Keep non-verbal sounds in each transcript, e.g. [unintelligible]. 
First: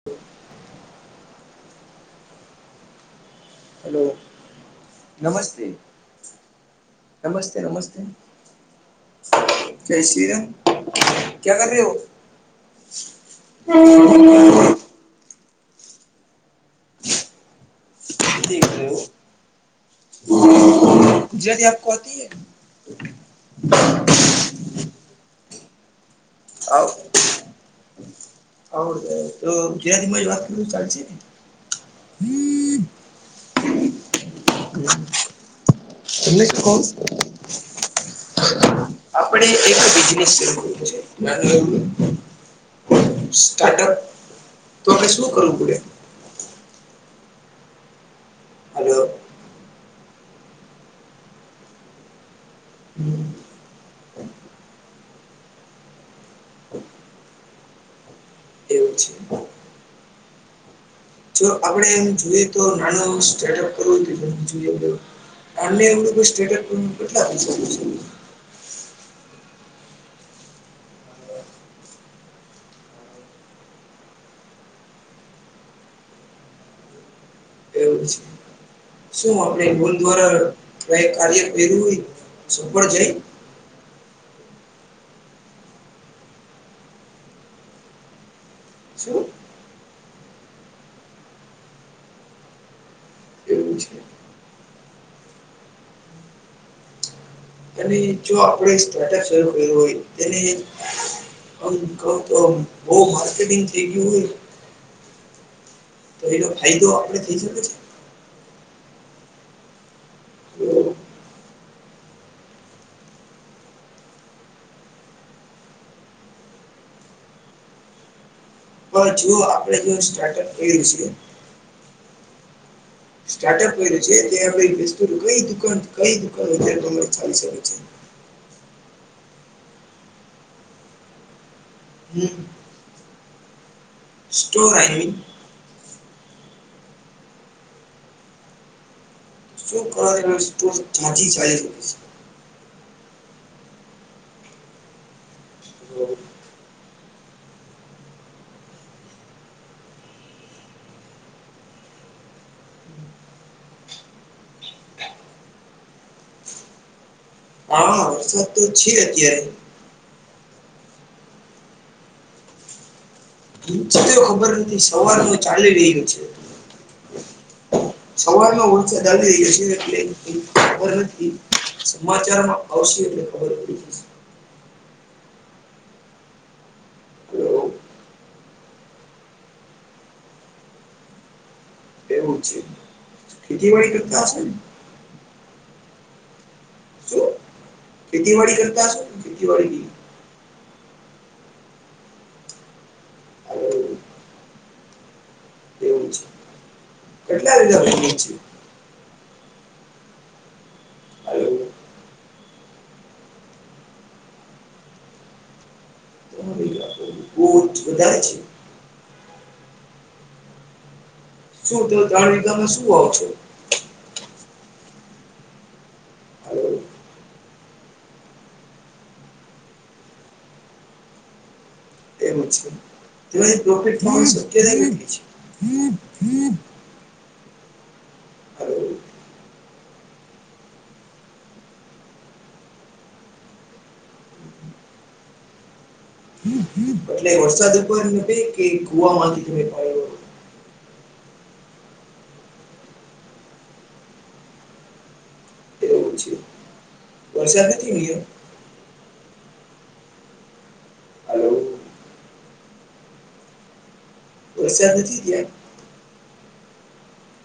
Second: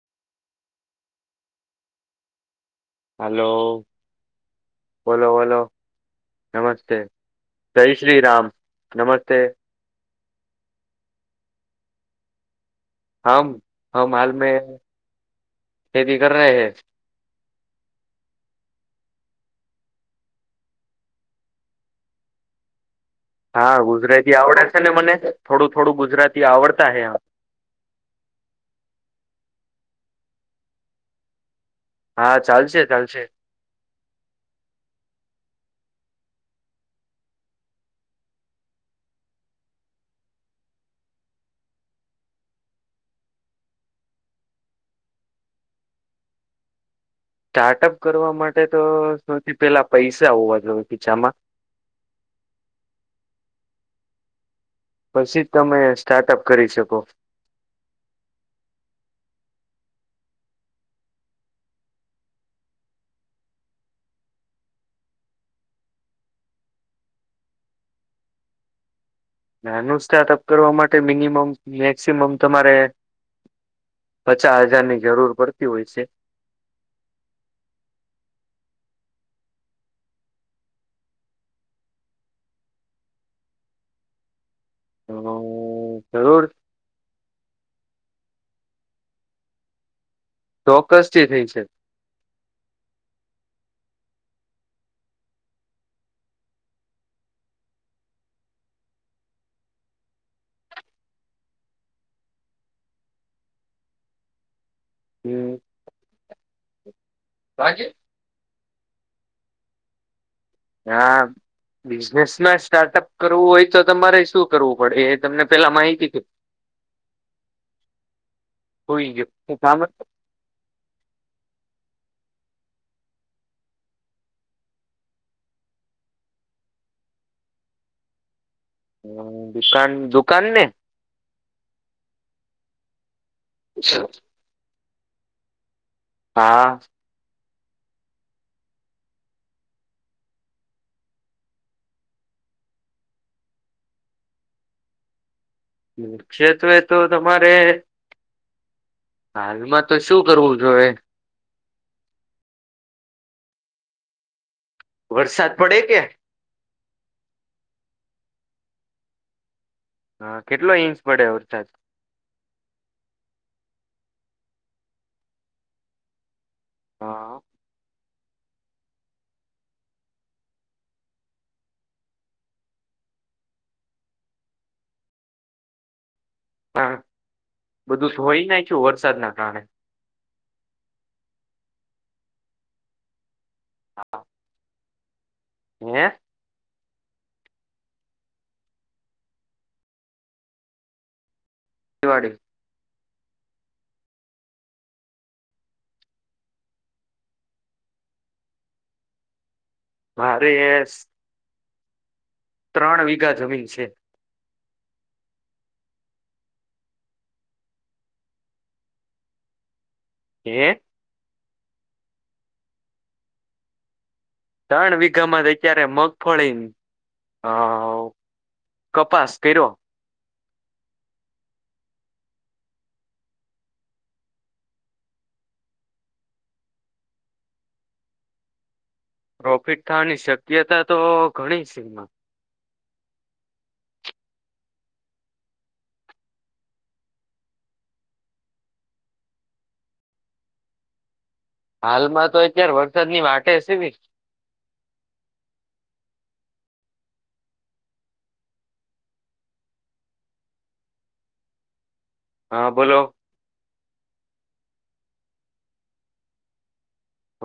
[inaudible] Hello hello બોલો બોલો નમસ્તે જય શ્રી રામ નમસ્તે કશમ ક્યા કર ર હમ હાલ મે હમ ખેતી કર ર હ ીકું હ પુજરાદી આપ આતી હ હા ગુજરાતી આવડે છે ને મને થોડું થોડું ગુજરાતી આવડતા હે હા આવડ તો જ્યાંથી મ વાત કર ચાલ છે. હા ચાલશે ચાલશે તમ કણ આપડ એક બિનેસ સ્ટાર્ટઅપ, તો આપણે શું કરવું પડે? સ્ટાર્ટઅપ કરવા માટે તો હાલો સૌથી પેલા પૈસા હોવા જોએ ખીચામાં. હમ. પસી જ તમે સ્ટાર્ટઅપ કરી શકો. એવું છે. જો આપણેે ઈ જોઈએ તો નાનું સ્ટાર્ટઅપ કરવું [unintelligible] ઓન્લી ઇંગ્લિશ સ્ટેટ્સ મુકતા હશે [unintelligible] નાનું સ્ટાર્ટઅપ કરવા માટે મિનિમમ મેક્સિમમ તમારે પચા હજારની જરૂર પડતી હોય શે. એવું છે. શું આપણે ગોલ દ્વારા કઈ કાર્ય કર્યું હોય, સફળ જાય? હન, જરૂર છુ. ચોક્કસથી થઈ છે. એવું છે. અને જો આપડે સ્ટાર્ટઅપ શરૂ કર્યું હોય, તેને આમ, કઉ તો બઉ માર્કેટિંગ થઈ ગયું હોય હમ, તો એનો ફાયદો આપડે થઈ શકે છે. લાગે? પણ હા. બિઝનેસમાં સ્ટાર્ટઅપ કરવું હોય તો તમારે શું કરવું પડે એ તમને પેલા માહિતીથી હોઈ પણ ગયો જો હું કામ આપણેે સ્ટાર્ટઅપ કર્યું છે. સ્ટાર્ટઅપ કર્યું છે તે આપડે કઈ દુકાન કઈ દુકાન ચાલી શકે છે? હમ, દુકાન દુકાનને? હમ. [inaudible] સ્ટોર [unintelligible] હા. શું કર સ્ટોર ચાલી જાય. છે ક્ષેત્ર એ તો તમારે હાલમાં તો શું કરવું જોએ? વરસાદ પડે કે? હા, વરસાદ તો છે અત્યારે. હન કેટલો ઈંચ પડે વરસાદ? ઈંચ તો ખબર નથી સવારનો ચાલી રહ્યો છે. હા. સવારમાં થી ચાલી રહ્યો છે ઉચા ખબર નતી, સમાચારમાં આવશ્યક [unintelligible] હઅ, તો બધું ધોઈ નાયખ્યું વરસાદના કારણે. એવુ છે, ખેતીવાડી કરતા છેન? હે? શું? ખેતીવાડી કરતા શો ન ખેતીવાડી? દિવાડી એવું છે, કેટલા વીઘા જમીન છે? મારે એસ હાલો, ત્રણ વીઘા જમીન છે. [unintelligible] બોજ વધારે છે. હે. શું તમે ત્રણ વીઘામાં શું વાવો છો? ત્રણ વીઘામાં અત્યારે મગફળીને હાલો, આવ કપાસ કૈરો એવું છે, તેઓ એજ પ્રોફેટમાં આવશે કે [unintelligible] હાલો પ્રોફિટ થવાની શક્યતા તો ઘણી સિંગમાં એટલે વરસાદ ઉપર નભે કે કૂવા માંથી તમે થાય એવું હાલમાં તો અત્યારે વરસાદની વાટે [unintelligible] એવું છે. વરસાદ નથી ઉએયા હાલો હા, બોલો. વરસાદ નથી ત્યાં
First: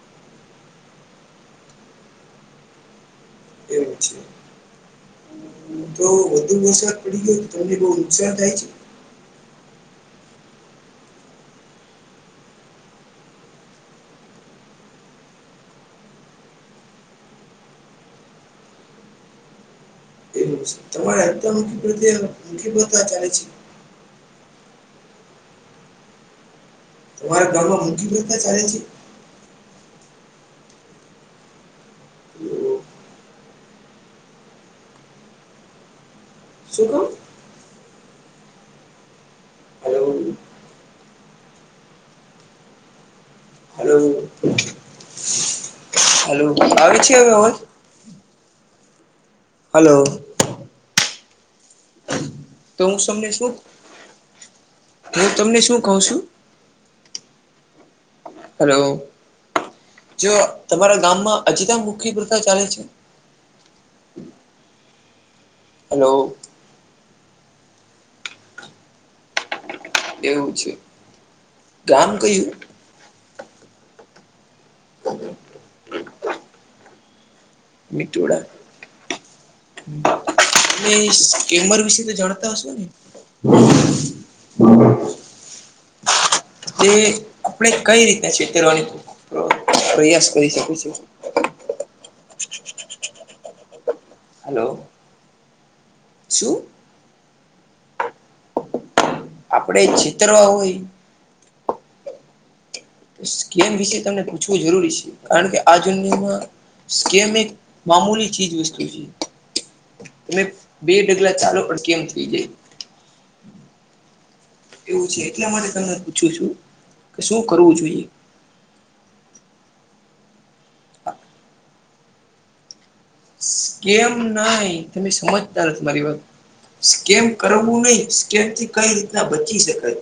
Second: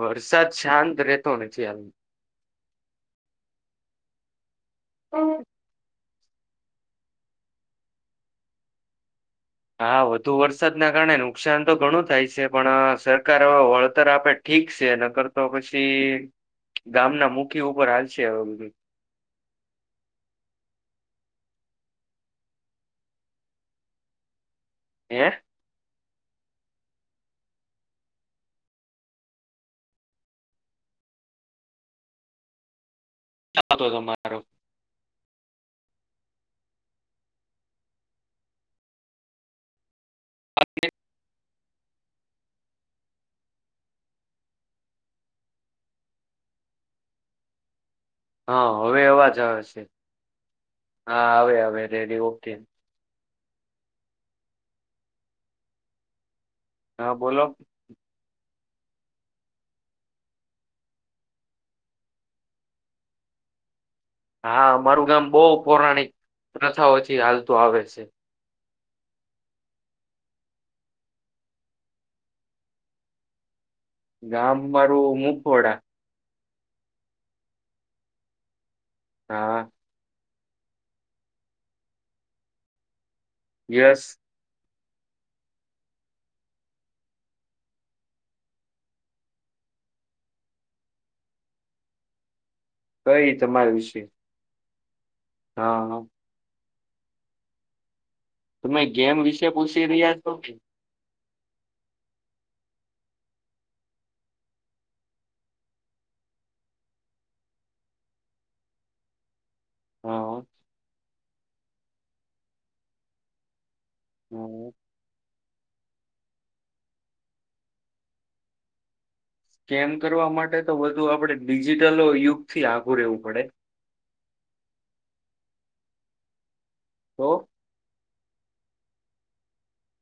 વરસાદ શાંત રહેતો નથી હાલમાં એવું છે. [unintelligible] તો વધુ વરસાદ પડી ગયો, તો તમને બહ નુકસાન થાય છે? હા, વધુ વરસાદના કારણે નુકસાન તો ઘણું થાય છે, પણ સરકાર હવે વળતર આપે ઠીક છે ન કરતો પછી ગામના મુખી ઉપર હાલશે બધું એવુ છે. તમારે હપ્તામુખી પ્રત્યે કેટલી પ્રથા ચાલે છે? હે? તમારા ગામમાં મુખી પ્રથા ચાલે છે? ચતો તમારો. શુકામ? હલો હલો હલો આવી છે હવે અવાજ? હા હવે અવા જ આવે છે, હલો હા આવે આવે રેડી ઓકે. તો હું તમને શું, હું તમને શું કઉ છું. હા બોલો. હલો જો તમારા ગામમાં અજીતા મુખી પ્રથા ચાલે છે. હા મારું ગામ બહુ પૌરાણિક હલો પ્રથાઓથી હાલતું આવે છે. એવું છે, ગામ કયું? ગામં મારું મુપોરડા. મીઠોડા? હા. એ સ્કેનર વિશે તો જાણતા હશો ને? યસ. તે આપણે કઈ રીતના છેતરવાની પ્રયાસ કરી શકી છું? કઈ તમારા વિશે. હલો. હા હ. શું? તમે ગેમ વિશે આપણે પૂછી રહ્યા છો છેતરવા કે? હોય સ્કેમ વિશે તમને પૂછવું જરૂરી છે, કારણ કે આ જુન્યમાં સ્કેમ એ એક મામૂલી ચીજ વસ્તુ છે. હા તમે બે ડગલા ચાલો પણ કેમ થઇ જાય. હમ એવું છે એટલા માટે તને પૂછું છું કે શું કરવું જોઈએ? સ્કેમ કરવા માટે તો વધુ આપડે ડિજિટલો યુગથી આઘું રહેવું પડે કેમ નઈ, તમે સમજતા નથી મારી વાત સ્કેમ તો કરવું કરવું નઈ, સ્કેમથી કઈ રીતના બચી શકાય.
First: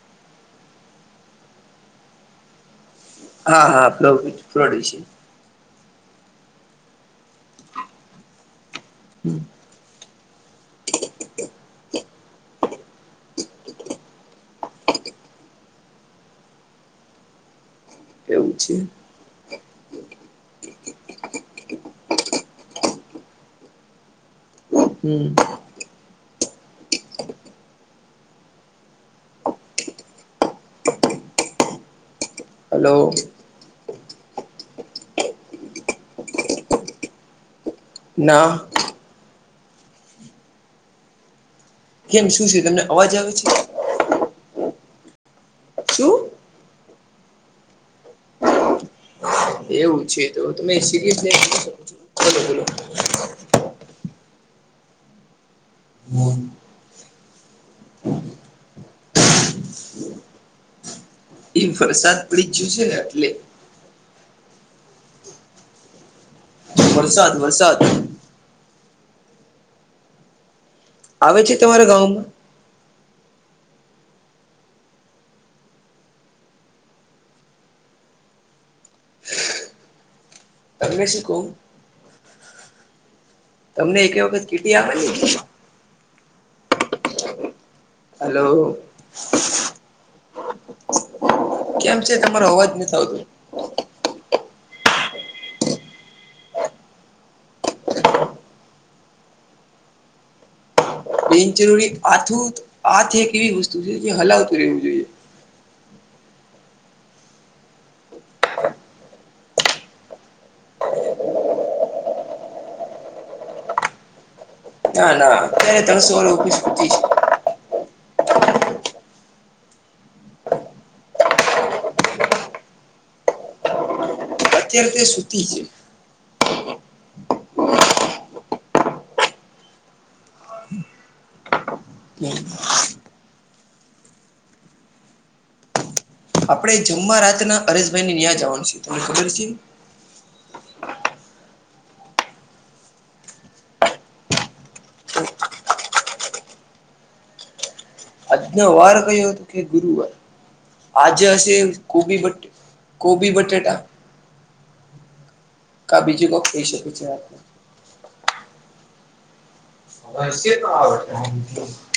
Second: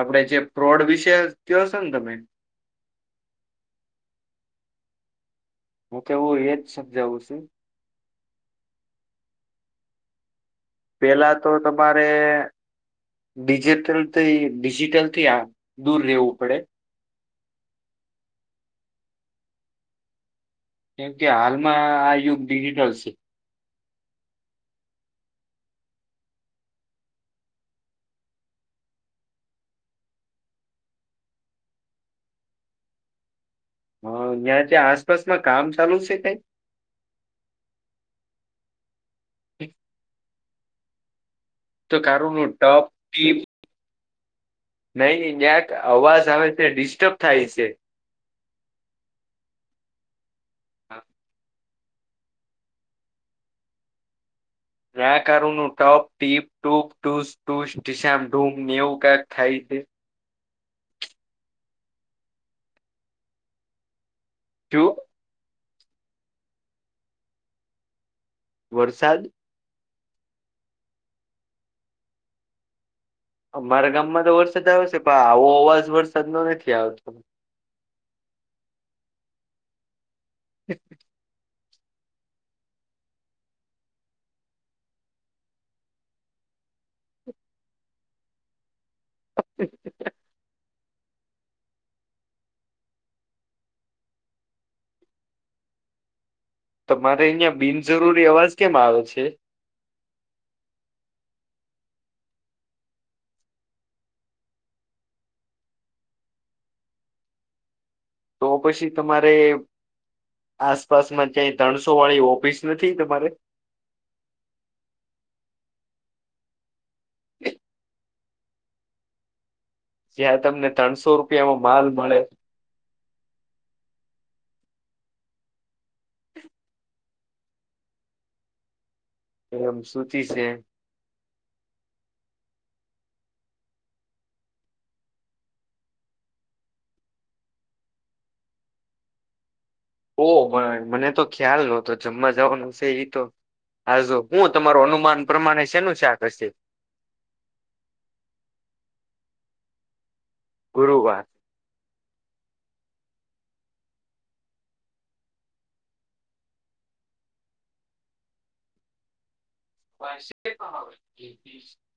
આપડે જે ફ્રોડ વિશે કયોસો ને તમે હા હા [unintelligible] ફ્રોડ વિશે હું કેવું એજ સમજાવું છું. હમ્મ. પેલા તો તમારે ડિજિટલથી ડિજિટલથી આ દૂર રહેેવું પડે. એવું છે. કેમકે હાલમાં આ યુગ ડિજિટલ છે. હમ્મ. હલો, હ ન્યા ત્યાં આસપાસમાં કામ ચાલુ છે, કઈ? ના [unintelligible] તો કેમ કારું શું નું છે તમને ટપ અવાજ આવે છે? નઈ નઈ ન્યાંક શું અવાજ આવે છે ડિસ્ટર્બ થાય છે. એવું છે, તો તમે સિરયસ શકો છો બોલો બોલો. નાકારુ ન ટપ ટીપ ટુપ ટુસુ સામ [inaudible] ને એવું કક થાય છે. એ વરસાદ પડી છે, ને એટલે જો. વરસાદ વરસાદ વરસાદ આવે છે તમારા ગામમાં અમારા ગામમાં તો વરસાદ આવે છે, પણ આવો અવાજ વરસાદ ન નથી આવતો. તમને સુ ક્વ તમને એક વખત કીટી આવે ને હલો [unintelligible] કેમ છે તમારો અવાજ નથી થ આવતો. તો મારે અહિયાં બિનજરૂરી અવાજ કેમ આવે છે? બિનચરૂરી આથું આથી એક એવી વસ્તુ છે કે હલાવતું રહેવું જોઈએ. તો પછી તમારે આસપાસમાં ક્યાંય ધણસો વાળી ઓફિસ નથી તમારે? ના ના અત્યારે તણ [inaudible] સોરે ઓફીસ પૂછશ જ્યાં તમને ત્રણસો રૂપિયામાં માલ મળે, અત્યારે તે સુતી છે, એમ સૂતી છે. [unintelligible] આપડે જમવા રાતના પરેશભાઈ ને ત્યાં જવાનું છે તમને ખબર છે. ઓહ મને તો ખ્યાલ નતો જમવા જવાનું હશે એ તો હાજુ, હું તમારું અનુમાન પ્રમાણે શેનું ચાક હશે. આજના વાર [inaudible] કે ગુરુ વાર આજ ગુરુવાર હશે ગબી બટ કોબી બટેાટા કા બીજું કોઈ કઈ શકે છે આપને [inaudible] હા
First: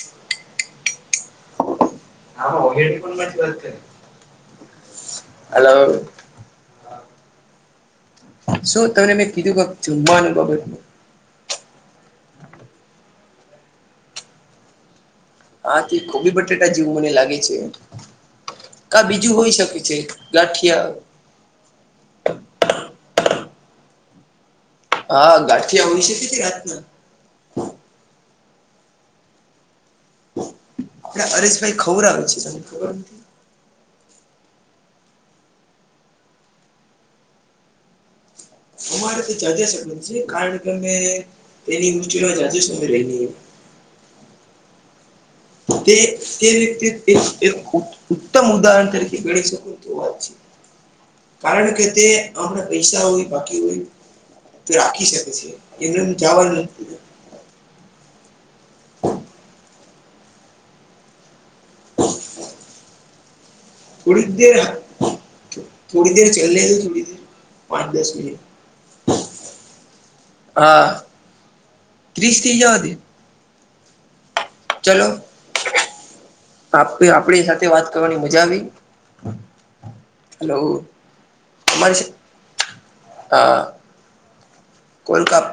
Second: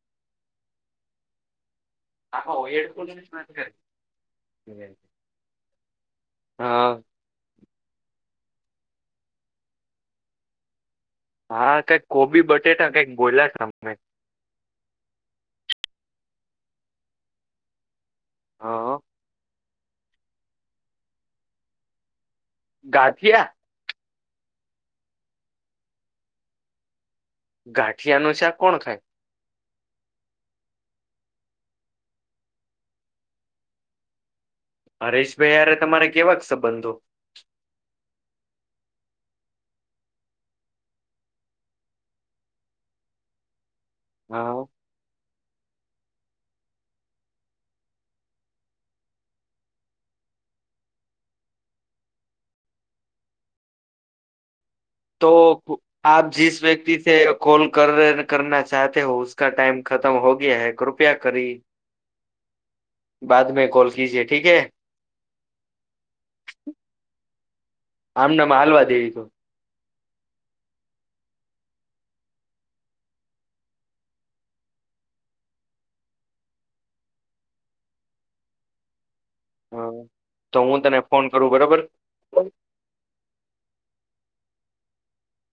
હા, હેડફોન માંથી વાત કરી. [unintelligible] હલો હા શું તમને મેં કીધું ક જુમમાનું બાબત. હા, કઈક કોબી બટેટા કઈક બોલા તમે હાથી કોબી બટેાટા જેવું મને લાગે છે, હ કા બીજું હોય શકે છે. ગાઠિયા ગાથીયા? હા, ગાઢીયા આવુંશે કે રાતના ગાંઠિયા ન ચા કોણ ખાય? એ અરેશભાઈ ખવર આવે છે, તને ખબર હરેશભાઈ યરે તમારે કેવા સંબંધો અરે તો જાા સબંધ છે, કારણ કે અમે તેની મુ જા સમમે લઈને હા, તે તે વ્યક્તિ ઉત્તમ ઉદાહરણ તરીકે ગણી શકે. કારણ કે તે આપણા પૈસા હોય, બાકી હોય. તો રાખી તો શકે છે, એમને એમ આપ જિસ જવાનું વ્યક્તિ નથી. સે કોલ કર કરના ચાતે, હોકા ટાઈમ ખતમ હો ગયા હૈ. કૃપયા કરે. [inaudible] [unintelligible] બાદ મે કોલ. કીજીએ થોડી ઠીક હે દેર, થોડી દેર ચાલે છે, થોડી દેર પાંચ દસમી. આમનેમ હાલવા દેવી તો હા, ક્ર્રીસ્તી જો હોતી. ચલો, આપ આપડી સાથે વાત કરવાની મજા આવી. હા હલો, તો હું તને ફોન કરું બરોબર અમારી હા, કોલ કાપ.